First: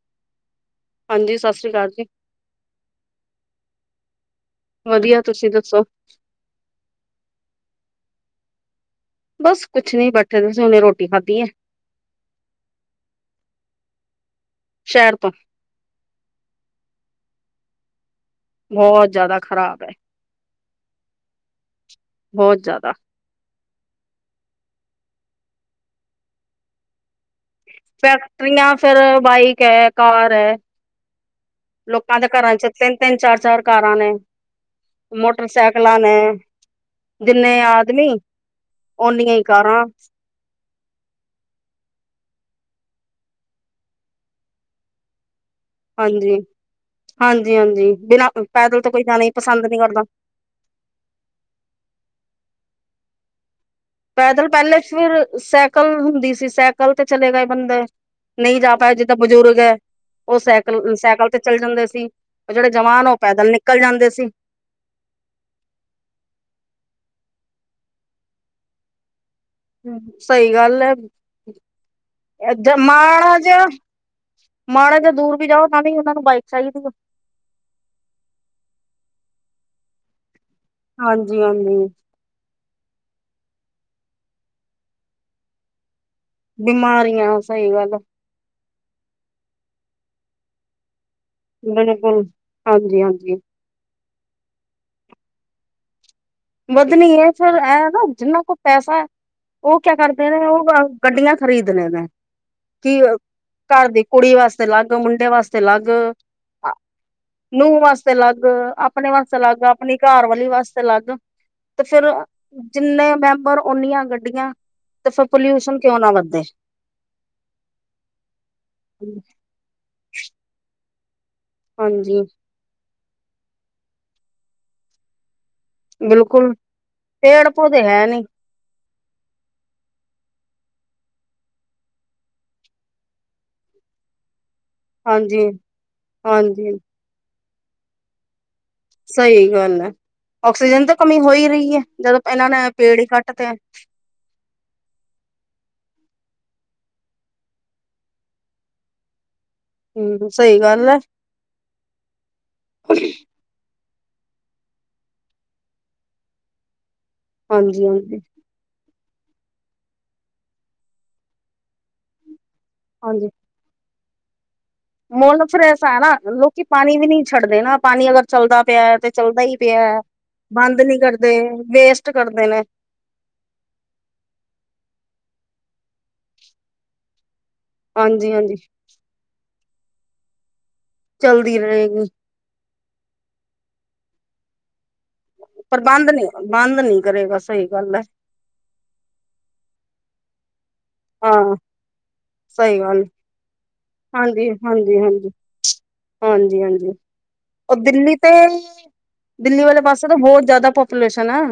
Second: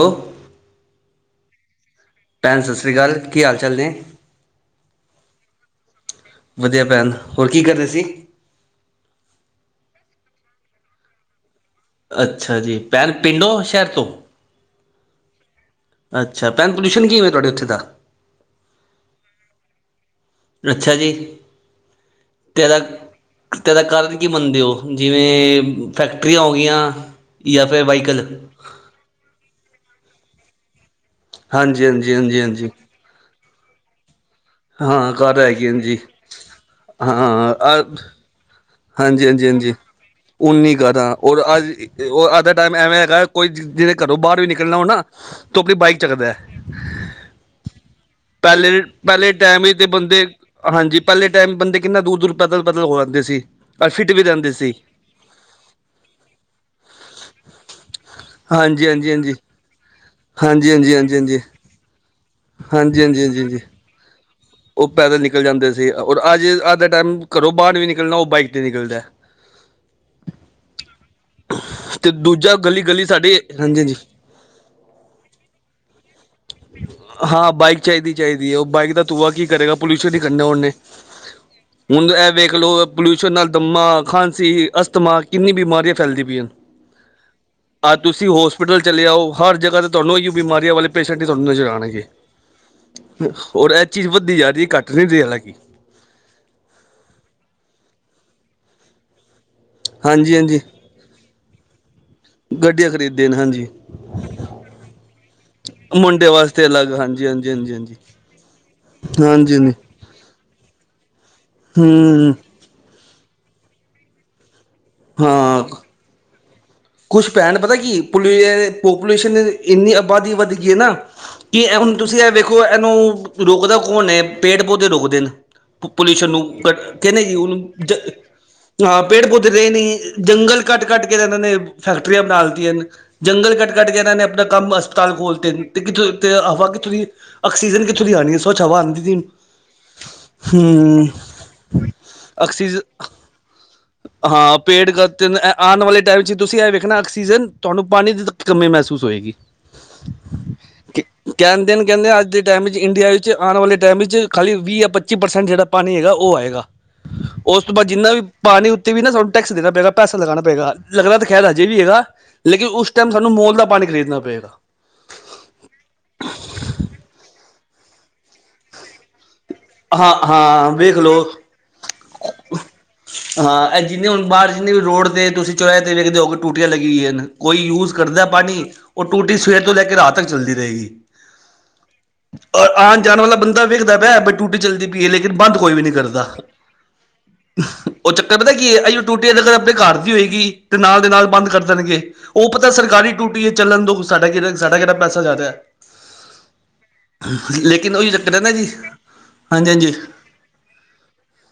ਓ ਹਾਂਜੀ ਸਤਿ ਸ਼੍ਰੀ ਅਕਾਲ ਜੀ। ਭੈਣ ਸਸਰੀ ਕਾਲ ਕੀ ਹਾਲ ਚਾਲ ਨੇ? ਵਧੀਆ ਤੁਸੀਂ ਦੱਸੋ? ਵਧੀਆ ਭੈਣ ਹੋਰ ਕੀ ਕਰਦੇ ਸੀ? ਬਸ ਕੁਛ ਨੀ ਬਾਠੇ ਸੀ ਹੁ ਮਨੇ ਰੋਟੀ ਖਾਧੀ ਐ। ਅੱਛਾ ਜੀ, ਭੈਣ ਪਿੰਡੋਂ, ਸ਼ਹਿਰ ਤੋਂ? ਸ਼ਹਿਰ ਤੋਂ ਅੱਛਾ ਪੈਨ ਪੋਲਿਊਸ਼ਨ ਕੀਵੇ ਤੁਹਾਡੇ ਉੱਥੇ ਦਾ ਬਹੁਤ ਜਿਆਦਾ ਖ਼ਰਾਬ ਅੱਛਾ ਜੀ ਬਹੁਤ ਤੇਦਾ ਜ਼ਿਆਦਾ [unintelligible] ਤੇ ਏਦਾ ਕਾਰਨ ਕੀ ਮੰਨਦੇ ਹੋ ਜਿਵੇਂ ਫੈਕਟਰੀਆਂ ਹੋ ਗੀਆਂ ਯਾ ਫਿਰ ਵ ਫੈਕਟਰੀਆਂ ਫੇਰ ਬਾਈਕ ਐ ਕਾਰ ਐ ਹਾਂਜੀ ਹਾਂਜੀ ਲੋਕਾਂ ਦੇ ਹਾਂਜੀ ਘਰਾਂ ਚ ਹਾਂਜੀ ਤਿੰਨ ਤਿੰਨ ਚਾਰ ਚਾਰ ਕਾਰਾਂ ਨੇ ਹਾਂ ਕਾਰ ਹੈਗੀ ਹਾਂਜੀ ਮੋਟਰਸਾਈਕਲਾਂ ਨੇ ਹਾਂ ਦਿੰਨੇ ਆਦਮੀ ਹਾਂਜੀ ਓਨੀਆਂ ਹੀ ਹਾਂਜੀ ਹਾਂਜੀ ਕਾਰਾਂ ਉਨੀ ਕਾਰਾਂ ਓਰ ਅੱਜ ਅੱਜ ਦਾ ਟਾਈਮ ਐਵੇਂ ਹੈਗਾ ਕੋਈ ਜਿਵੇਂ ਘਰੋ ਬਾਹਰ ਵੀ ਨਿਕਲਣਾ ਹੋ ਨਾ ਤੂੰ ਆਪਣੀ ਬਾਈਕ ਚੱਕਦਾ ਹਾਂਜੀ ਐ ਹਾਂਜੀ ਹਾਂਜੀ ਬਿਨਾਂ ਪਹਿਲੇ ਪੈਦਲ ਤਾਂ ਕੋਈ ਜਾਣਾ ਪਹਿਲੇ ਟਾਈਮ ਪਸੰਦ ਹੀ ਨਹੀਂ ਤੇ ਕਰਦਾ ਬੰਦੇ ਹਾਂਜੀ ਪਹਿਲੇ ਟਾਈਮ ਬੰਦੇ ਕਿੰਨਾ ਦੂਰ ਦੂਰ ਪੈਦਲ ਪਦਲ ਹੋ ਜਾਂਦੇ ਸੀ ਔਰ ਫਿਟ ਵੀ ਪੈਦਲ ਰਹਿੰਦੇ ਸੀ ਪਹਿਲੇ ਚ ਫਿਰ ਸਾਈਕਲ ਹੁੰਦੀ ਸੀ ਸਾਈਕਲ ਤੇ ਚਲੇ ਗਏ ਬੰਦੇ ਨਹੀਂ ਜਾ ਹਾਂਜੀ ਪਾਏ ਹਾਂਜੀ ਜਿੱਦਾਂ ਹਾਂਜੀ ਬਜ਼ੁਰਗ ਐ ਉਹ ਹਾਂਜੀ ਹਾਂਜੀ ਸਾਈਕਲ ਹਾਂਜੀ ਸਾਈਕਲ ਤੇ ਹਾਂਜੀ ਚੱਲ ਜਾਂਦੇ ਸੀ ਉਹ ਜਿਹੜੇ ਹਾਂਜੀ ਜਵਾਨ ਉਹ ਹਾਂਜੀ ਹਾਂਜੀ ਪੈਦਲ ਹਾਂਜੀ ਨਿਕਲ ਜਾਂਦੇ ਸੀ ਉਹ ਪੈਦਲ ਨਿਕਲ ਜਾਂਦੇ ਸੀ ਔਰ ਅੱਜ ਅੱਜ ਦਾ ਟਾਈਮ ਘਰੋਂ ਬਾਹਰ ਵੀ ਨਿਕਲਣਾ ਉਹ ਬਾਈਕ 'ਤੇ ਨਿਕਲਦਾ ਐ [inaudible] ਸਹੀ ਗੱਲ ਐ ਤੇ ਦੂਜਾ [unintelligible] ਗਲੀ ਗਲੀ ਸਾਡੀ ਮਾੜਾ ਜਿਹਾ ਹਾਂਜੀ ਹਾਂਜੀ ਮਾੜਾ ਜਿਹਾ ਦੂਰ ਵੀ ਜਾਓ ਤਾਂ ਵੀ ਉਹਨਾ ਨੂੰ ਬਾਈਕ ਚਾਹੀਦੀ ਐ ਹਾਂ ਬਾਈਕ ਚਾਹੀਦੀ ਚਾਹੀਦੀ ਹੈ ਉਹ ਬਾਈਕ ਦਾ ਤੂਆ ਕੀ ਕਰੇਗਾ ਪੋਲਿਊਸ਼ਨ ਹੀ ਕੰਢੇ ਹੋਨੇ ਹਾਂਜੀ ਹਾਂਜੀ ਹੁਣ ਇਹ ਵੇਖ ਲਓ ਪੋਲਿਊਸ਼ਨ ਨਾਲ ਦੰਮਾ ਖਾਂਸੀ ਅਸਥਮਾ ਕਿੰਨੀ ਬਿਮਾਰੀਆਂ ਫੈਲਦੀ ਪਈਆਂ ਬਿਮਾਰੀਆਂ ਸਹੀ ਗੱਲ ਐ ਤੁ ਹੋਸਪਿਟਲ ਚਲੇ ਆਓ ਹਰ ਜਗ੍ਹ ਤੇ ਤੁਹਾਨੂੰ ਹੀਹੀ ਬਿਮਾਰੀਆਂ ਵਾਲੇ ਪੇ ਤੁਹਾਨੂੰ ਨਜ਼ਰ ਆਣਗੇ ਬਿਲਕੁਲ ਹਾਂਜੀ ਹਾਂਜੀ ਹੋਰ ਐਹ ਚੀਜ਼ ਵੱਧਦੀ ਜਾ ਰਹੀ ਹੈ ਘੱਟ ਨਹੀਂ ਰਹੀ ਹਾਲਾਂਕਿ [unintelligible] ਵਧਨੀ ਹੈ ਫਿਰ ਐ ਨਾ ਜਿੰਨਾ ਕੁ ਪੈਸਾ ਹੈ ਉਹ ਕਿਆ ਕਰਦੇ ਹਾਂਜੀ ਨੇ ਹਾਂਜੀ ਉਹ ਅ ਗੱਡੀਆਂ ਖਰੀਦਣੇ ਨੇ, ਗੱਡੀਆਂ ਕੀ ਖਰੀਦਦੇ ਨੇ ਹਾਂਜੀ ਘਰ ਦੀ ਕੁੜੀ ਵਾਸਤੇ ਅਲੱਗ ਮੁੰਡੇ ਵਾਸਤੇ ਅਲੱਗ ਮੁੰਡੇ ਵਾਸਤੇ ਅਲੱਗ ਹਾਂਜੀ ਹਾਂਜੀ ਹਾਂਜੀ ਨੂੰਹ ਹਾਂਜੀ ਵਾਸਤੇ ਅਲੱਗ ਆਪਣੇ ਵਾਸਤੇ ਹਾਂਜੀ ਅਲੱਗ ਹਾਂਜੀ ਆਪਣੀ ਘਰਵਾਲੀ ਵਾਸਤੇ ਅਲੱਗ ਤੇ ਫੇਿਰ ਹੂੰ ਜਿੰਨੇ ਮੈਂਬਰ ਓਨੀਆਂ ਗੱਡੀਆਂ ਤੇ ਫਿ ਹਾਂ ਪੋਲਿਊਸ਼ਨ ਕਿਉਂ ਨਾ ਵਧੇ ਕੁਛ ਭੈਣ ਪਤਾ ਕੀ [unintelligible] ਪੋਪੂਲੇਸ਼ਨ ਇੰਨੀ ਆਬਾਦੀ ਵਧਗੀ ਹੈ ਨਾ ਕੀ ਹੁਣ ਤੁਸੀਂ ਹਾਂਜੀ ਐਹ ਵੇਖੋ ਇਹਨੂੰ ਰੁਕਦਾ ਕੌਣ ਹੈ ਪੇੜ ਪੌਦੇ ਰੁਕਦੇ ਨੇ ਪੋਲਿਸ਼ਨ ਨੂੰ ਬਿਲਕੁਲ ਕਹਿੰਦੇ ਜੀ ਪੇੜ ਉਹਨੂੰ ਪੌਦੇ ਜ ਹੈ ਨੀ [unintelligible] ਹਾਂ ਪੇੜ ਪੌਦੇੇ ਰਹੇ ਨ [unintelligible] ਜੰਗਲ ਕੱਟ ਕੱਟ ਕੇ ਰਨਾਂ ਨੇ ਫੈਕਟਰੀਆਂ ਬਣਾ ਦਿੱਤੀਆਂ ਨੇ ਜੰਗਲ ਕੱਟ ਕੱਟ ਕੇ ਇਹਨਾਂ ਨੇ ਆਪਣਾ ਕੰਮ ਵ ਹਸਪਤਾਲ ਖੋਲ ਹਾਂਜੀ ਤੇ ਕਿ ਹਵਾ ਹਾਂਜੀ ਕਿੱਥੋਂ ਦੀ ਆਕਸੀਜਨ ਕਿੱਥੋਂ ਦੀ ਆਣੀ ਹੈ ਸਵਛ ਹਵਾ ਸੀ ਸਹੀ ਗੱਲ ਹੈ ਆਕਸੀਜਨ ਤਾਂ ਹਮ ਕਮੀ ਹੋ ਹੀ ਰਹੀ ਹੈ ਜਦੋਂ ਇਹਨਾਂ ਨੇ ਆਕਸੀਜ ਪੇੜ ਹੀ ਕੱਟ ਤੇਆ ਹਾਂ ਪੇੜ ਕ ਤਿੰਨ [unintelligible] ਆਣ ਵਾਲੇ ਟੈਮ ਚ ਤੁਸੀਂ ਐਹ ਵੇਖਣਾ ਆਕਸੀਜਨ ਤੁਹਾਨੂੰ ਪਾਣੀ ਦੀ ਕਮੀ ਮਹਿਸੂਸ ਹੋਏਗੀ ਹਮ ਸਹੀ ਗੱਲ ਐ ਕਹਿੰਦੇ ਨੇ ਕਹਿੰਦੇ ਅੱਜ ਦੇ ਟਾਈਮ ਵਿੱਚ ਇੰਡੀਆ ਵਿੱਚ ਆਉਣ ਵਾਲੇ ਟਾਈਮ ਵਿੱਚ ਖਾਲੀ ਵੀਹ ਜਾਂ ਪੱਚੀ ਪਰਸੈਂਟ ਜਿਹੜਾ ਪਾਣੀ ਹੈਗਾ ਉਹ ਆਏਗਾ ਉਸ ਤੋਂ ਬਾਅਦ ਹਾਂਜੀ ਜਿੰਨਾ ਹਾਂਜੀ ਵੀ ਪਾਣੀ ਉੱਤੇ ਵੀ ਨਾ ਨੂੰ ਟੈਕਸ ਦੇਣਾ ਪਏਗਾ ਪੈਸਾ ਲਗਾਉਣਾ ਪਏਗਾ ਲੱਗਦਾ ਕੈਹਰ ਅਜੇ ਵੀ ਹੈਗਾ ਲੇਕਿਨ ਉਸ ਟਾਈਮ ਸਾਨੂੰ ਮੋਲ ਦਾ ਪਾਣੀ ਖਰੀਦਣਾ ਪਏਗਾ। ਮੁਲ ਫਿਰ ਐਸਾ ਹੈ ਨਾ ਲੋਕੀ ਪਾਣੀ ਵੀ ਨਹੀਂ ਛੱਡਦੇ ਨਾ ਪਾਣੀ ਅਗਰ ਚੱਲਦਾ ਪਿਆ ਤੇ ਚਲਦਾ ਹੀ ਪਿਆ ਹਾਂ ਹਾਂ ਬੰਦ ਵੇਖ ਨੀ ਲਓ ਕਰਦੇ ਵੇਸਟ ਕਰਦੇ ਨੇ ਹਾਂ ਇਹ ਜਿੰਨੇ ਹੁਣ ਬਾਹਰ ਜਿੰਨੇ ਵੀ ਰੋਡ ਤੇ ਤੁਸੀਂ ਚੋ੍ਹ ਤੇ ਵੇਖਦੇ ਹੋ ਕਿ ਟੂਟੀਆਂ ਲੱਗੀਆ ਹਨ। ਕੋਈ ਯੂਜ ਕਰਦਾ ਹਾਂਜੀ ਹਾਂਜੀ ਪਾਣੀ ਉਹ ਟੂਟੀ ਸਵੇਰ ਤੋਂ ਲੈ ਕੇ ਰਾਤ ਤੱਕ ਚੱਲਦੀ ਰਹੇਗੀ। ਚਲਦੀ ਰਹੇਗੀ, ਆਣ ਜਾਣ ਵਾਲਾ ਬੰਦਾ ਵੇਖਦਾ ਪਿਆ ਵੀ ਟੂਟੀ ਚੱਲਦੀ ਪੲੀਆ ਲੇਕਿਨ ਬੰਦ ਕੋਈ ਪਰ ਵੀ ਨਹੀਂ ਬੰਦ ਕਰਦਾ, ਨੀ ਬੰਦ ਨੀ ਕਰੇਗਾ ਸਹੀ ਗੱਲ ਹੈ ਉਹ ਚ ਪਤਾ ਕੀ ਅੱਜ ਟੂਟੀ ਨਗਰ ਆਬਦੇ ਘਰ ਦੀ ਹੋਏਗੀ ਤੇ ਨਾਲ ਦੇ ਨਾਲ ਹਾਂ ਬੰਦ ਕਰ ਦੇਣਗੇ, ਉਹ ਪਤਾ ਸਹੀ ਗੱਲ ਸਰਕਾਰੀ ਟੂਟੀ ਹੈ ਚੱਲਣ ਦੋ ਸਾਡਾ ਕਿਹੜਾ ਸਾਡਾ ਕਿਹੜਾ ਪੈਸਾ ਜਾ ਰਿਹਾ ਆ। ਹਾਂਜੀ-ਹਾਂਜੀ, ਉਹ ਲੇਕਿਨ ਉਹੀ ਦਿੱਲੀ ਤੇ ਚੱਕਰ ਹੈ ਨਾ ਜੀ ਦਿੱਲੀ ਵਾਲੇ ਹਾਂਜੀ-ਹਾਂਜੀ ਪਾਸੇ ਤਾਂ ਬਹੁਤ ਜ਼ਿਆਦਾ ਪਾਪੂਲੇਸ਼ਨ ਆ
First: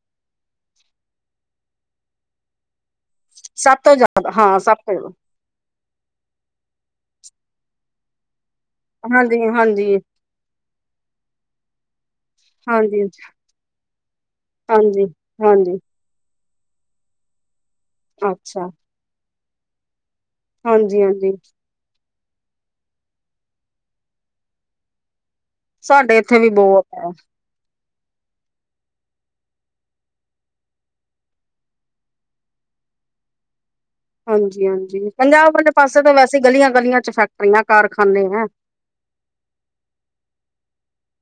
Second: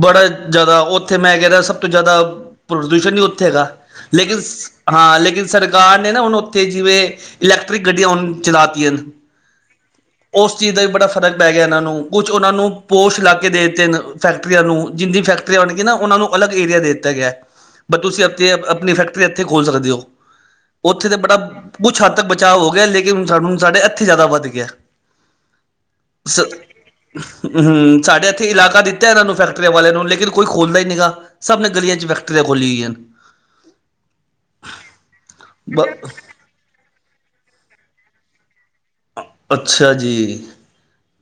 ਬੜਾ ਜ਼ਿਆਦਾ ਉਥੇ ਮੈਂ ਕਹਿ ਰਿਹਾ ਸਭ ਤੋਂ ਜ਼ਿਆਦਾ ਪ੍ਰਦੂਸ਼ਣ ਹੀ ਉਥੇ ਹੈਗਾ ਸਭ ਤੋਂ ਜ਼ਿਆਦਾ ਲੇਕਿਨ ਹਾਂ ਸਭ ਤੋਂ ਜ਼ਿਆਦਾ ਹਾਂ ਲੇਕਿਨ ਸਰੜ ਕਾਰ ਨੇ ਨਾ ਹੁਣ ਉੱਥੇ ਜਿਵੇਂ ਇਲੈਕਟ੍ਰਿਕ ਗੱਡੀਆਂ ਹੁਣ ਚਲਾਤੀਆਂ ਨੇ ਹਾਂਜੀ ਏ, ਹਾਂਜੀ ਏ, ਉਸ ਚੀਜ਼ ਦਾ ਵੀ ਬੜਾ ਫ਼ਰਕ ਪੈ ਗਿਆ ਇਹਨਾਂ ਨੂੰ ਕੁਛ ਉਹਨਾਂ ਨੂੰ ਹਾਂਜੀ ਪੋਸ਼ ਲਾ ਕੇ ਦੇ ਦਿੱਤੇ ਹਨ ਫੈਕਟਰੀਆਂ ਨੂੰ ਹਾਂਜੀ ਜਿਦੀ ਫੈਕਟ ਹਾਂਜੀ [unintelligible] ਨਾ ਉਹਨਾਂ ਨੂੰ ਅਲੱਗ ਏਰੀਆ ਦੇ ਦਿੱਤਾ ਗਿਆ, ਬ ਤੁਸੀਂ ਆਪਣੀ ਅੱਛਾ ਆਪਣੀ ਫੈਕਟਰੀ ਇੱਥੇ ਖੋਲ ਸਕਦੇ ਹੋ ਹਾਂਜੀ ਉੱਥੇ ਤਾਂ ਹਾਂਜੀ ਬੜਾ ਕੁੱਛ ਹੱਦ ਤੱਕ ਬਚਾਅ ਹੋ ਗਿਆ ਲੇਕਿਨ ਸਾਨੂੰ ਸਾਡੇ ਇੱਥੇ ਜਿਆਦਾ ਵੱਧ ਗਿਆ ਸਾਡੇ ਇੱਥੇ ਸ ਵੀ ਬੋਤ ਹੈ ਹੂੰ, ਸਾਡੇ ਇੱਥੇ ਇਲਾਕਾ ਦਿੱਤਾ ਇਹਨਾਂ ਨੂੰ ਫੈਕਟਰੀਆਂ ਵਾਲਿਆਂ ਨੂੰ ਲੇਕਿਨ ਕੋਈ ਖੋਲਦਾ ਹੀ ਨਹੀ ਗਾ ਸਭ ਨੇ ਗਲੀਆਂ ਚ ਫੈਕਟਰੀਆਂ ਖੋਲ੍ਹੀਆਂ ਹਨ। [unintelligible] ਹਾਂਜੀ-ਹਾਂਜੀ, ਪੰਜਾਬ ਵਾਲੇ ਬ ਪਾਸੇ ਤਾਂ ਵੈਸੇ ਗਲੀਆਂ- ਗਲੀਆਂ ਚ ਫੈਕਟਰੀਆਂ ਕਾਰਖਾਨੇ ਹੈਂ। ਅੱਛਾ ਜੀ।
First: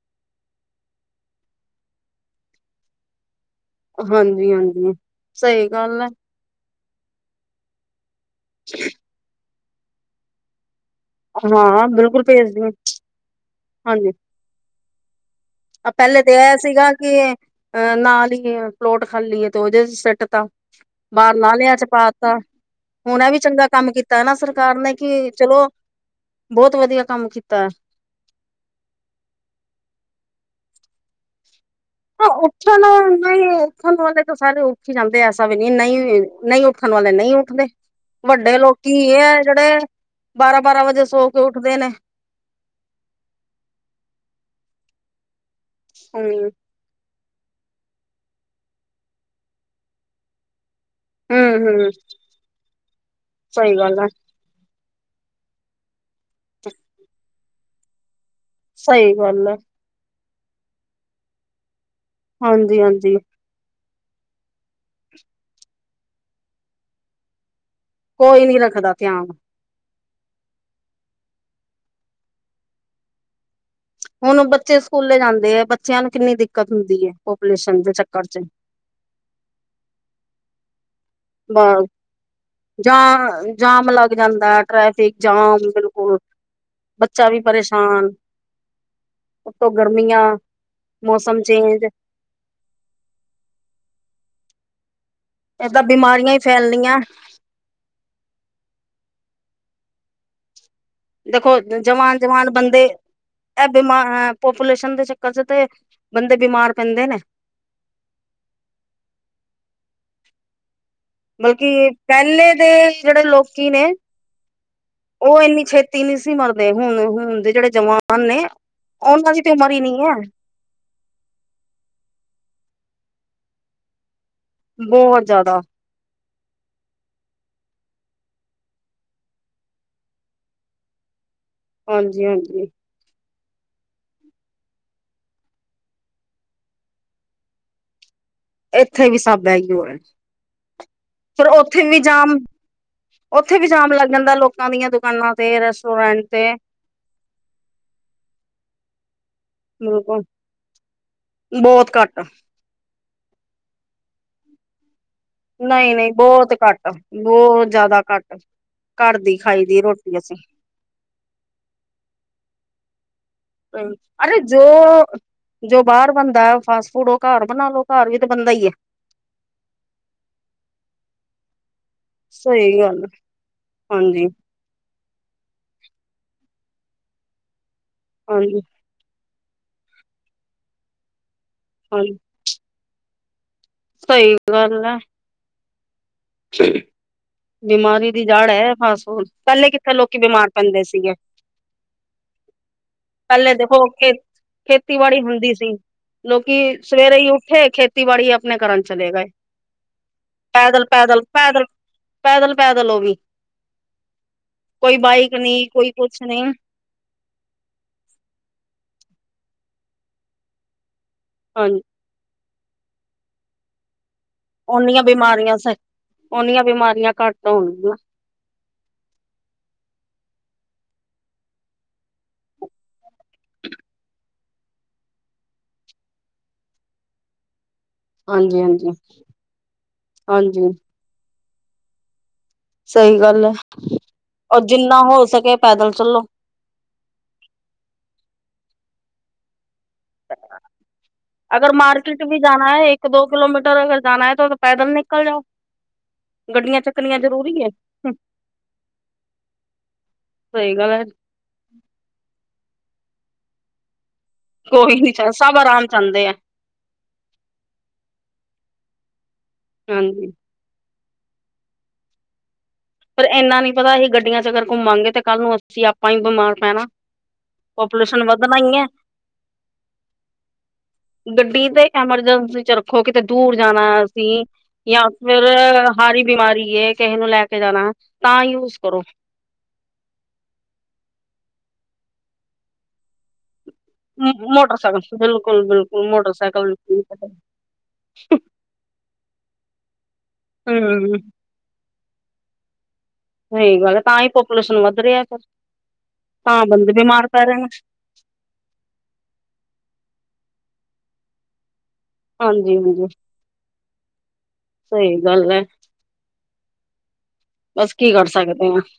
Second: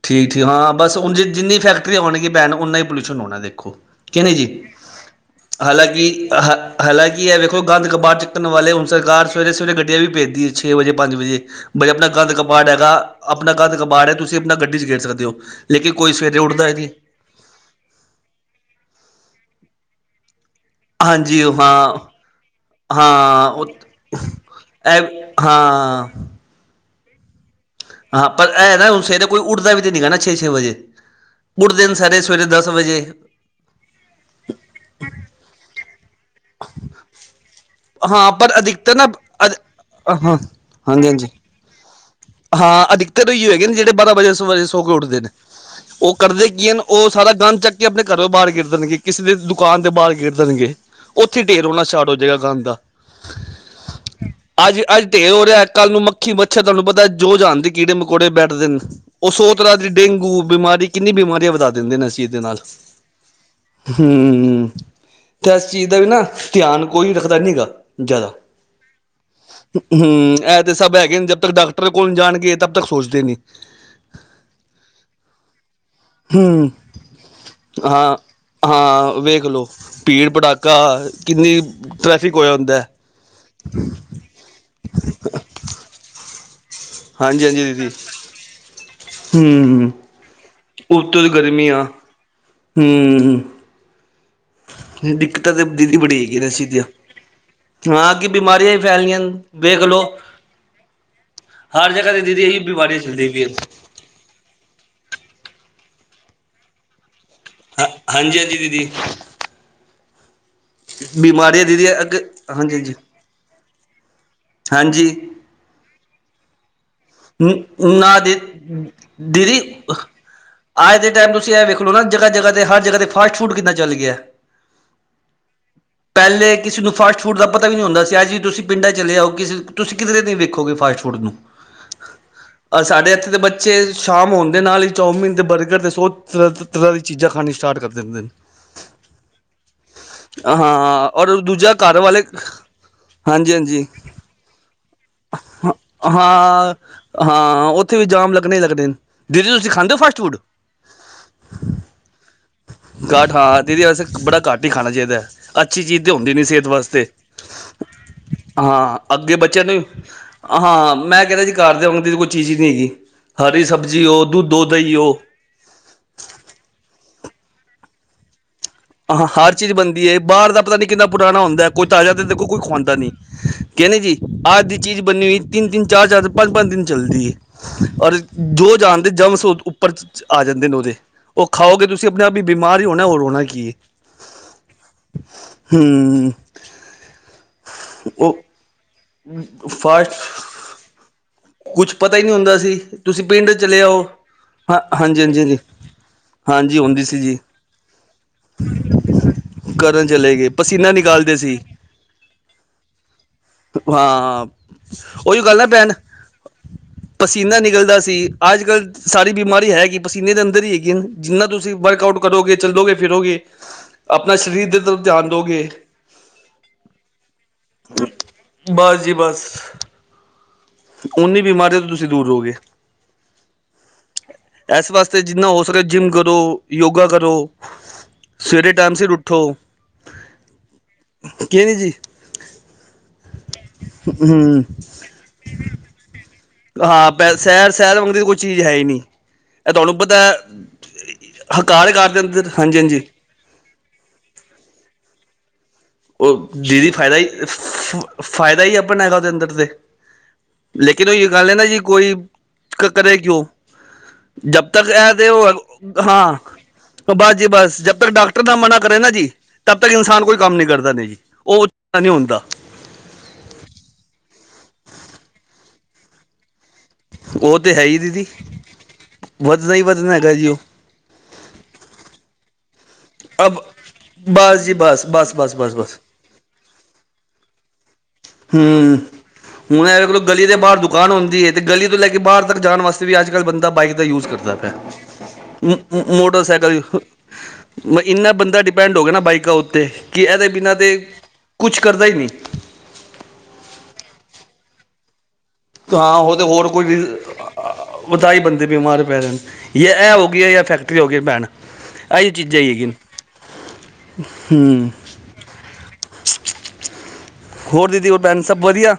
ਠੀਕ, ਠੀਕ ਹਾਂ ਬਸ ਹੁਣ ਜੇ ਜਿੰਨੀ ਫੈਕਟਰੀਆਂ ਹੋਣਗੀਆਂ ਪੈਣ ਓਨਾ ਹੀ ਪੋਲਿਊਸ਼ਨ ਹੋਣਾ ਦੇਖੋ, ਕਿ ਨਹੀਂ ਜੀ ਹਾਂਜੀ-ਹਾਂਜੀ, ਸਹੀ ਗੱਲ ਹੈ। ਹਾਲਾਂਕਿ ਹ ਹਾਲਾਂਕਿ, ਇਹ ਵੇਖੋ ਗੰਦ ਕਬਾੜ ਚੁੱਕਣ ਵਾਲੇ ਹੁਣ ਸਰਕਾਰ ਸਵੇਰੇ ਸਵੇਰੇ ਗੱਡੀਆਂ ਵੀ ਭੇਜਦੀ, ਛੇ ਵਜੇ ਪੰਜ ਵਜੇ, ਹਾਂ ਬਈ ਆਪਣਾ ਬਿਲਕੁਲ ਕੰਧ ਭੇਜਦੀ ਕਪਾੜ ਹਾਂ ਹੈਗਾ ਆਪਣਾ ਕੰਧ ਕਪਾੜ ਹੈ ਤੁਸੀਂ ਤੁਸੀਂ ਆਪਣਾ ਗੱਡੀ ਚ ਗੇਰ ਸਕਦੇ ਹੋ, ਅ ਲੇਕਿਨ ਕੋਈ ਪਹਿਲੇ ਤੇ ਸਵੇਰੇ ਇਹ ਉੱਠਦਾ ਹੀ ਨਹੀਂ ਸੀਗਾ ਕਿ ਅਹ ਨਾਲ ਹੀ ਪਲੋਟ ਖਾਲੀ ਹੈ ਤੇ ਉਹਦੇ ਸਿੱਟ ਤਾ, ਬਾਹਰ ਹਾਂਜੀ ਨਾਲਿਆ ਚ ਹਾਂ ਪਾ ਤਾ, ਹੁਣ ਇਹ ਵੀ ਹਾਂ ਉਹ ਚੰਗਾ ਕੰਮ ਕੀਤਾ ਨਾ ਸਰਕਾਰ ਨੇ ਇਹ ਕਿ ਚਲੋ ਹਾਂ ਬਹੁਤ ਵਧੀਆ ਕੰਮ ਕੀਤਾ। ਹਾਂ ਪਰ ਏਹ ਨਾ ਸਵੇਰੇ ਕੋਈ ਉੱਠਦਾ ਵੀ ਤਾਂ ਨਹੀਂ ਗਾ ਛੇ, ਛੇ ਵਜੇ ਉੱਠ ਦਿਨ ਸਾਰ, ਉੱਠਣ ਨਈ ਉੱਠਣ ਵਾਲੇ ਤਾਂ ਸਾਰੇ ਉੱਠ ਹੀ ਜਾਂਦੇ ਐਸਾ ਵੀ ਨਹੀ, ਨਹੀ ਨਈ ਉੱਠਣ ਵਾਲੇ ਨਈ ਉੱਠਦੇ ਹਾਂ ਪਰ ਵੱਡੇ ਲੋਕੀ ਅਧਿਕਤਰ ਨਾ ਇਹ ਆ ਅ ਜਿਹੜੇ, ਹਾਂ ਬਾਰਾਂ ਬਾਰਾਂ ਵਜੇ ਹਾਂਜੀ ਹਾਂਜੀ ਸੋ ਕੇ ਉੱਠਦੇ ਨੇ ਹਾਂ ਅ ਦਿੱਕਤ ਏਈ ਹੋਗੇ ਨੇ ਜਿਹੜੇ ਬਾਰਾਂ ਵਜੇ ਸ ਵਜੇ ਸੋ ਕੇ ਉੱਠਦੇ ਨੇ ਉਹ ਹਮ ਕਰਦੇ ਕੀ ਹਨ ਉਹ ਸਾਰਾ ਗੰਦ ਚੱਕ ਕੇ ਆਪਣੇ ਘਰੋਂ ਬਾਹਰ ਗਿਰ ਦੇਣਗੇ ਕਿਸੇ ਦੇ ਦੁਕਾਨ ਤੇ ਬਾਹਰ ਗਿਰ ਦੇਣਗੇ। ਉੱਥੇ ਢੇਰ ਹਮ ਹੋਣਾ ਹਮ ਸ਼ਟਾਰਟ ਹੋਜੇਗਾ ਗੰਦ ਦਾ ਸਹੀ ਗੱਲ ਹੈ ਅੱਜ ਅੱਜ ਢੇਰ ਹੋ ਰਿਹਾ ਕੱਲ੍ਹ ਨੂੰ ਮੱਖੀ ਮੱਛਰ ਤੁਹਾਨੂੰ ਪਤਾ ਜੋ ਜਾਣਦੀ ਕੀੜੇ ਮਕੌੜੇ ਬੈਠ ਦਿਨ ਸਹੀ ਉਹ ਗੱਲ ਸੌ ਹੈ ਤਰ੍ਹਾਂ ਦੀ ਡੇਂਗੂ ਬਿਮਾਰੀ ਕਿੰਨੀ ਬਿਮਾਰੀਆਂ ਵਧਾ ਦਿੰਦੇ ਨੇ ਅਸੀਂ ਦੇ ਨਾਲ, ਹਾਂਜੀ ਹਾਂਜੀ ਹੂੰ ਤੇ ਇਸ ਚੀਜ਼ ਦਾ ਵੀ ਨਾ ਧਿਆਨ ਕੋਈ ਰੱਖਦਾ ਨੀ ਹੈਗਾ ਕੋਈ ਨੀ ਰੱਖਦਾ ਧਿਆਨ ਹੂੰ ਇਹ ਤੇ ਸਭ ਹੈਗੇ ਨੇ ਜਬ ਤੱਕ ਡਾਕਟਰ ਕੋਲ ਜਾਣਗੇ ਤਬ ਤੱਕ ਸੋਚਦੇ ਨੀ ਹੁਣ ਬੱਚੇ ਸਕੂਲੇ ਜਾਂਦੇ ਹੈ ਬੱਚਿਆਂ ਨੂੰ ਕਿੰਨੀ ਹੂੰ ਦਿੱਕਤ ਹੁੰਦੀ ਹੈ ਪਪੂਲੇਸ਼ਨ ਦੇ ਹਾਂ ਚੱਕਰ ਚ ਹਾਂ ਵੇਖ ਲੋ ਭੀੜ ਭਟਾਕਾ ਕਿੰਨੀ ਬ ਟਰੈਫਿਕ ਹੋਇਆ ਹੁੰਦਾ ਜਾਂ ਜਾਮ ਲੱਗ ਜਾਂਦਾ ਟ੍ਰੈਫਿਕ ਜਾਮ ਬਿਲਕੁਲ ਬੱਚਾ ਵੀ ਹਾਂਜੀ ਹਾਂਜੀ ਦੀਦੀ ਪਰੇਸ਼ਾਨ ਉਤੋਂ ਗਰਮੀਆਂ ਉਤ ਦੀ ਮੌਸਮ ਗਰਮੀ ਆ ਚੇਂਜ ਹੂੰ ਦਿੱਕਤਾਂ ਤੇ ਏਦਾਂ ਦੀਦੀ ਬੜੀ ਬਿਮਾਰੀਆਂ ਹੀ ਹੈਗੀ ਸੀ ਦੀਆਂ ਫੈਲਣੀਆਂ ਹਾਂ ਕਿ ਬਿਮਾਰੀਆਂ ਹੀ ਫੈਲਣੀਆਂ ਦੇਖ ਲੋ। ਦੇਖੋ ਹਰ ਜਗ੍ਹਾ ਜਵਾਨ ਤੇ ਦੀਦੀ ਜਵਾਨ ਇਹੀ ਬੰਦੇ। ਬਿਮਾਰੀਆਂ ਚੱਲਦੀ ਪਈਆਂ ਬਿਮਾਰ ਪਾਪੂਲੇਸ਼ਨ ਦੇ ਚੱਕਰ ਚ ਤੇ ਬੰਦੇ ਬਿਮਾਰ ਪੈਂਦੇ ਨੇ। ਹਾਂਜੀ ਹਾਂਜੀ ਦੀਦੀ। ਬਿਮਾਰੀਆਂ ਬਲਕਿ ਦੀਦੀ ਅੱਗੇ ਪਹਿਲੇ ਦੇ ਹਾਂਜੀ ਹਾਂਜੀ ਜਿਹੜੇ ਲੋਕੀ ਨੇ, ਹਾਂਜੀ ਉਹ ਇੰਨੀ ਛੇਤੀ। ਨੀ ਸੀ ਮਰਦੇ ਹੁਣ। ਹੁਣ ਦੇ ਜਿਹੜੇ ਹੂੰ ਨਾ ਜਵਾਨ ਦੀ, ਨੇ ਉਹਨਾਂ ਦੀ ਤੇ ਦੀਦੀ। ਉਮਰ ਹੀ ਨੀ ਹੈ ਅੱਜ ਦੇ ਟਾਈਮ ਤੁਸੀਂ ਵੇਖ ਲੋ ਨਾ ਜਗ੍ਹਾ, ਜਗ੍ਹਾ ਤੇ ਹਰ ਜਗ੍ਹਾ ਤੇ ਫਾਸਟ ਫੂਡ ਕਿਦਾਂ ਚੱਲ ਗਿਆ। ਬੋਹਤ ਜ਼ਾਦਾ। ਪਹਿਲੇ ਕਿਸੇ ਨੂੰ ਫਾਸਟ ਫੂਡ ਦਾ ਪਤਾ ਵੀ ਨੀ ਹੁੰਦਾ ਸੀ ਅੱਜ ਵੀ ਤੁਸੀਂ ਪਿੰਡਾਂ ਚਲੇ ਆਓ ਕਿਸੇ। ਤੁਸੀਂ ਕਿਧਰੇ ਨੀ ਵੇਖੋਗੇ ਫਾਸਟ ਫੂਡ ਨੂੰ। ਹਾਂਜੀ, ਹਾਂਜੀ ਸਾਡੇ ਇੱਥੇ ਦੇ ਬੱਚੇ ਸ਼ਾਮ ਹੋਣਦੇ ਨਾਲ ਹੀ ਚੌਮੀਨ ਤੇ ਬਰਗਰ ਤੇ ਸੋ ਤਰ੍ਹਾਂ। ਚੀਜ਼ਾਂ ਖਾਣੀ ਸਟਾਰਟ ਕਰ ਦੇਦੇ ਨੇ। ਇੱਥੇ ਵੀ ਸਭ ਏਈ ਓ ਹੈ। ਹਾਂ ਔਰ ਫਿਰ ਦੂਜਾ ਉੱਥੇ ਘਰ ਵੀ ਵਾਲੇ। ਜਾਮ ਹਾਂਜੀ ਉੱਥੇ ਵੀ ਹਾਂਜੀ ਜਾਮ ਲੱਗ ਜਾਂਦਾ ਲੋਕਾਂ ਦੀਆਂ ਦੁਕਾਨਾਂ ਤੇ ਰੈਸਟੋਰੈਂਟ ਤੇ। ਹਾਂ ਹਾਂ ਉੱਥੇ ਵੀ ਜਾਮ ਲੱਗਣੇ ਹੀ ਲੱਗਣੇ ਨੇ, ਦੀਦੀ ਤੁਸੀਂ ਖਾਂਦੇ ਹੋ ਫਾਸਟ ਬਿਲਕੁਲ ਫੂਡ? ਬਹੁਤ ਘੱਟ। ਘਟ ਹਾਂ ਅਤੇ ਇਹਦੇ ਵੈਸੇ ਥੋੜਾ ਘੱਟ ਹੀ ਖਾਣਾ ਚਾਹੀਦਾ ਹੈ। ਅੱਛੀ ਨਹੀਂ ਚੀਜ਼ ਨਹੀਂ ਤਾਂ ਹੁੰਦੀ ਨੀ ਬਹੁਤ ਸਿਹਤ ਘੱਟ ਵਾਸਤੇ, ਬਹੁਤ ਜ਼ਿਆਦਾ ਘੱਟ ਹਾਂ ਘਰ ਅੱਗੇ ਦੀ ਬੱਚਿਆਂ ਖਾਈ ਦੀ ਨੂੰ। ਰੋਟੀ ਅਸੀਂ ਹਾਂ ਹਾਂ ਮੈਂ ਕਹਿੰਦਾ ਜੀ ਘਰ ਦੇ ਵਾਂਗਦੀ ਤਾਂ ਕੋਈ ਚੀਜ਼ ਹੀ ਨਹੀਂ ਹੈਗੀ, ਹਰੀ ਸਬਜ਼ੀ ਹੋ, ਅਰੇ ਦੁੱਧ ਜੋ ਹੋ ਦਹੀਂ ਹੋ। ਜੋ ਬਾਹਰ ਬਣਦਾ ਫਾਸਟ ਫੂਡ ਉਹ ਘਰ ਬਣਾ ਲੋ ਘਰ ਵੀ ਤਾਂ ਬਣਦਾ ਹੀ ਏ। ਹਾਂ ਹਰ ਚੀਜ਼ ਬਣਦੀ ਹੈ ਬਾਹਰ ਦਾ ਪਤਾ ਨਹੀਂ ਕਿੰਨਾ ਪੁਰਾਣਾ ਹੁੰਦਾ ਕੋਈ ਤਾਜ਼ਾ ਤੇ ਦੇ ਕੋ ਕੋਈ ਸਹੀ ਖੁਉਂਦਾ ਗੱਲ ਹੈ, ਨੀ। ਕਹਿੰਦੇ ਜੀ, ਹਾਂਜੀ ਅੱਜ ਦੀ ਚੀਜ਼ ਬਣੀ ਹੋਈ ਤਿੰਨ -ਤਿੰਨ, ਚਾਰ- ਚਾਰ, ਪੰਜ -ਪੰਜ ਦਿਨ ਚੱਲਦੀ। ਔਰ ਹਾਂਜੀ ਜੋ ਜਹਾਨ ਦੇ ਜਮ ਉਸ ਉੱਪਰ ਆ ਜਾਂਦੇ ਨੇ, ਉਹਦੇ ਉਹ ਖਾਓਗੇ ਤੁਸੀਂ ਹਾਂਜੀ ਆਪਣੇ ਆਪ। ਵੀ ਬਿਮਾਰ ਹੀ ਹੋਣਾ ਹੋਰ ਹੋਣਾ ਕੀ। ਸਹੀ ਗੱਲ ਆ। ਹੂੰ ਸੇ [inaudible] ਬਿਮਾਰੀ ਦੀ ਉਹ ਜੜ੍ਹ ਹੈ, ਫਾਸਟ ਫੂਡ ਪਹਿਲੇ ਕਿੱਥੇ ਫਾਸਟ ਲੋਕੀ ਬਿਮਾਰ ਪੈਂਦੇ ਸੀਗੇ। ਕੁਛ ਪਤਾ ਹੀ ਨਹੀਂ ਹੁੰਦਾ ਸੀ, ਤੁਸੀਂ ਪਿੰਡ ਪਹਿਲੇ ਚਲੇ ਦੇਖੋ ਆਓ ਖੇ ਹਾਂ, ਹਾਂਜੀ, ਖੇਤੀਬਾੜੀ ਹਾਂਜੀ, ਹੁੰਦੀ ਹਾਂਜੀ। ਸੀ ਲੋਕੀ ਹਾਂਜੀ ਹੁੰਦੀ ਸਵੇਰੇ ਸੀ ਹੀ ਜੀ ਉੱਠੇ ਖੇਤੀਬਾੜੀ ਆਪਣੇ ਕਰਨ ਚਲੇ ਗਏ। ਕਰਨ ਚਲੇ ਗਏ ਪੈਦਲ, ਪਸੀਨਾ ਪੈਦਲ, ਨਿਕਾਲਦੇ ਸੀ ਪੈਦਲ, ਪੈਦਲ ਲ ਪੈਦਲ ਹੋ ਵੀ ਹਾਂ ਕੋਈ ਬਾਈਕ ਉਹੀ ਗੱਲ ਨਾ ਨੀ ਕੋਈ ਭੈਣ ਕੁਛ ਨੀਂ। ਪਸੀਨਾ ਨਿਕਲਦਾ ਸੀ, ਅੱਜ ਕੱਲ੍ਹ ਸਾਰੀ ਬਿਮਾਰੀ ਹੈਗੀ ਪਸੀਨੇ ਦੇ ਅੰਦਰ ਹੀ ਹੈਗੀ। ਜਿਨਾ ਤੁਸੀਂ ਹਾਂਜੀ ਵਰਕ-ਆਊਟ ਕਰੋਗੇ ਚੱਲੋਗੇ ਫਿਰੋਗੇ ਆਪਣਾ ਸਰੀਰ ਦੇ ਤਰਫ ਓਨੀਆਂ ਧਿਆਨ ਬਿਮਾਰੀਆਂ ਦਉਗੇ। ਸ ਓਨੀਆਂ ਬਿਮਾਰੀਆਂ ਘੱਟ ਹੋਣਗੀਆਂ ਬਸ ਜੀ ਬਸ। ਉਨੀ ਬਿਮਾਰੀਆਂ ਤੋਂ ਤੁਸੀਂ ਦੂਰ ਹੋਗੇ। ਐਸ ਵਾਸਤੇ ਜਿੰਨਾ ਹੋ ਸਕੇ ਜਿੰਮ ਕਰੋ, ਯੋਗਾ ਕਰੋ। ਹਾਂਜੀ ਸਵੇਰੇ ਹਾਂਜੀ ਟੈਮ ਸਿਰ ਉੱਠੋ। ਹਾਂਜੀ ਕਿ ਨੀ ਜੀ। ਸਹੀ ਗੱਲ ਐ, ਔਰ ਹੂੰ ਜਿੰਨਾ ਹੋ ਸਕੇ ਪੈਦਲ ਚਲੋ। ਹਾ, ਪੈ ਸੈਰ ਸੈਰ ਵਾਂਗਦੀ ਦੀ ਕੋਈ ਚੀਜ਼ ਹੈ ਈ ਨੀ। ਐਹ ਤੁਹਾਨੂੰ ਬਤ ਤਾਂ ਅਗਰ ਹੰਕਾਰ ਕਰ ਮਾਰਕੀਟ ਵੀ ਦੇਣ, ਜਾਣਾ ਹੈ ਹਾਂਜੀ-ਹਾਂਜੀ। ਇੱਕ ਦੋ ਕਿਲੋਮੀਟਰ ਅਗਰ ਜਾਣਾ ਹੈ ਤੋ ਫਿਰ ਪੈਦਲ ਨਿਕਲ ਜਾਓ। ਉਹ ਗੱਡੀਆਂ ਦੀਦੀ ਫਾਇਦਾ ਚੱਕਣੀਆਂ ਈ ਜ਼ਰੂਰੀ ਹੈ ਫਾਇਦਾ ਈ ਅਪਣਾ ਹੈਗਾ ਓਹਦੇ ਅੰਦਰ ਤੇ। ਸਹੀ ਗੱਲ। ਹੈ ਲੇਕਿਨ ਓਈਓ ਗੱਲ ਏ ਨਾ ਜੀ ਕੋਈ ਕਰੇ ਕਿਉ। ਜਬ ਤੱਕ ਕੋਈ ਨੀ ਐ ਚ ਤੇ ਸਭ ਆਰਾਮ ਉਹ ਚਾਹੁੰਦੇ ਆ ਹਾਂ। ਔ ਬਸ ਜੀ ਬਸ ਜਬ ਤੱਕ ਡਾਕਟਰ ਦਾ ਮਨਾ ਕਰੇ ਨਾ ਜੀ, ਤਬ ਤੱਕ ਇਨਸਾਨ ਹਾਂਜੀ ਕੋਈ ਕੰਮ ਨੀ ਕਰ ਦਾ ਨੀ ਓਹ ਚੰਗਾ ਨੀ ਹੁੰਦਾ। ਪਰ ਏਨਾ ਨੀ ਪਤਾ ਅਸੀ ਗੱਡੀਆਂ ਚ ਅਗਰ ਘੁੰਮਾਂਗੇ ਤੇ ਕੱਲ੍ਹ ਨੂੰ ਅਸੀਂ ਅਪਾਂ ਈ ਬਿਮਾਰ ਪੈਣਾ, ਔ ਪੌਲੂਸ਼ਨ ਵੱਧਣਾ ਹੀ ਏ। ਵਧਦਾ ਹੀ ਵਧਣਾ ਹੈਗਾ ਜੀ ਓ। ਗੱਡੀ ਤੇ ਇਕ ਐਮਰਜੈਂਸੀ ਚ ਰੱਖੋ ਖੋ ਕਿਤੇ ਦੂਰ ਅਬ ਜਾਣਾ ਅਸੀਂ, ਬਸ ਜੀ ਯਾ ਬਸ ਬਸ ਫਿਰ ਬਸ ਬਸ ਬਸ ਹਾਰੀ ਬਿਮਾਰੀ ਏ, ਕਿਹੇ ਨੂੰ ਲੈ ਕ ਕੇ ਜਾਣਾ। ਤਾਂ ਹੂੰ। ਯੂਜ ਕਰੋ ਹੁਣ ਐ ਵੇਖ ਲੋ ਗਲੀ ਦੇ ਬਾਹਰ ਦੁਕਾਨ ਹੂੰਦੀ ਏ, ਤੇ ਗਲੀ ਤੋਂ ਲੈ ਕੇ ਬਾਹਰ ਤੱਕ ਜਾਣ ਵਾਸਤੇ ਵੀ ਅੱਜ-ਕੱਲ ਬੰਦਾ ਬਾਈਕ ਦਾ ਈ ਯੂਜ ਕਰਦਾ ਮੋਟਰਸਾਈਕਲ ਬਿਲਕੁਲ ਪਿਆ ਬਿਲਕੁਲ ਮੋਟਰਸਾਈਕਲ ਦਾ ਇਨਾ ਬੰਦਾ ਡੀ ਡੀਪੈੰਡ ਹੋ ਗਿਐ ਨਾ ਬਾਈਕਾਂ ਉੱਤੇ ਕਿ ਐਦੇ ਬਿਨਾਂ ਤੇ ਹਮ ਕੁਛ ਕਰਦਾ ਈ ਨੀ। ਸਹੀ ਗੱਲ ਐ, ਤਾਂਈ ਪਾਪੂਲੇਸ਼ਨ ਵੱਧ ਰਿਐ ਫੇਰ। ਤੇ ਹਾਂ ਉਹਦੇ ਹੋਰ ਕੋਈ ਰੀਜਨ ਰਹੇ ਨੇ ਔ ਤਾਈ ਬੰਦੇ ਬਿਮਾਰ ਪੈ ਰਹਿਣ ਯਾ ਐ ਹੋ ਗਿਆ ਯਾ ਫੈਕਟਰੀ ਹੋ ਗਈ ਭੈਣ। ਆਈਓ ਚੀਜ਼ਾਂ ਹਾਂਜੀ ਹੈਗੀਆਂ, ਹਾਂਜੀ ਹੂੰ। ਨਾਲੇ ਰਹਿਣ ਹੋਰ ਬਸ ਦੀਦੀ ਕੀ ਹੋਰ ਕਰ ਭੈਣ ਸਭ ਸਕਦੇ ਹਾਂ ਵਧੀਆ।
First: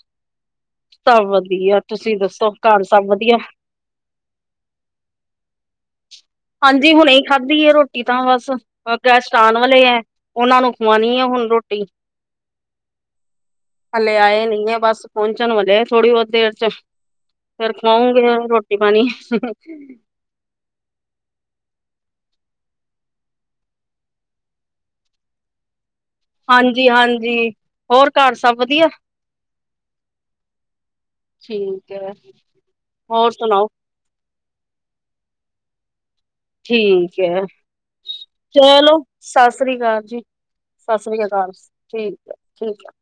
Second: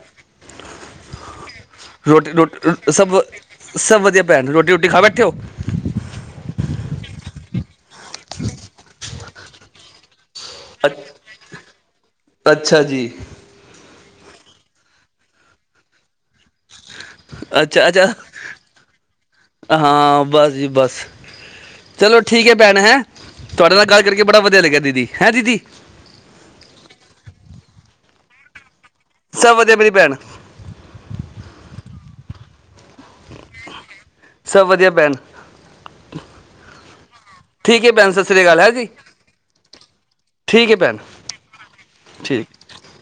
ਸਭ ਵਧੀਆ ਤੁਸੀਂ ਰੋਟੀ ਦੱਸੋ ਰੋਟ ਘਰ ਰੋ ਸਭ ਵਧੀਆ ਸਭ ਵਧੀਆ ਭੈਣ, ਰੋਟੀ-ਰੂਟੀ ਖਾ ਬੈਠੇ ਔ? ਹਾਂਜੀ, ਹੁਣੇ ਈ ਖਾਧੀ ਐ ਰੋਟੀ ਤਾਂ ਬਸ ਅ ਗੈਸਟ ਆਣ ਵਾਲੇ ਐ। ਓਨਾਂ ਨੂੰ ਖਵਾਣੀ ਏ, ਹੁਣ ਰੋਟੀ। ਅੱਛਾ ਜੀ ਹਲੇ ਆਏ ਨੀਗੇ, ਬਸ ਪੋੰਚਣ ਵਾਲੇ ਐ ਥੋੜੀ-ਬੋਤ ਦੇਰ ਚ। ਫੇਰ ਅੱਛਾ ਅੱਛਾ ਖਵਾਉਂਗੇ ਉਹਨਾਂ ਨੂੰ ਰੋਟੀ-ਪਾਣੀ। ਹਾਂ ਬਸ ਜੀ ਬਸ। ਚਲੋ ਠੀਕ ਏ ਭੈਣ ਹੈਂ। ਤੁਆਡੇ ਨਾਲ ਗੱਲ ਕਰਕੇ ਬੜਾ ਵਧੀਆ ਲੱਗਿਆ ਦੀਦੀ, ਹੈਂ ਦੀਦੀ। ਹਾਂਜੀ-ਹਾਂਜੀ, ਹੋਰ ਘਰ ਸਭ ਵਧੀਆ? ਸਬ ਵਧੀਆ ਮੇਰੀ ਭੈਣ। ਠੀਕ ਐ, ਹੋਰ ਸੁਣਾਓ? ਸਬ ਵਧੀਆ ਭੈਣ। ਠੀਕ ਐ। ਠੀਕ ਹੈ ਭੈਣ ਸਤਿ ਸ਼੍ਰੀ ਅਕਾਲ ਹੈ ਜੀ ਚਲੋ, ਸਤਿ ਸ੍ਰੀ ਅਕਾਲ ਜੀ ਠੀਕ ਹੈ ਭੈਣ ਸਤਿ ਸ੍ਰੀ ਅਕਾਲ, ਠੀਕ ਐ ਠੀਕ ਐ।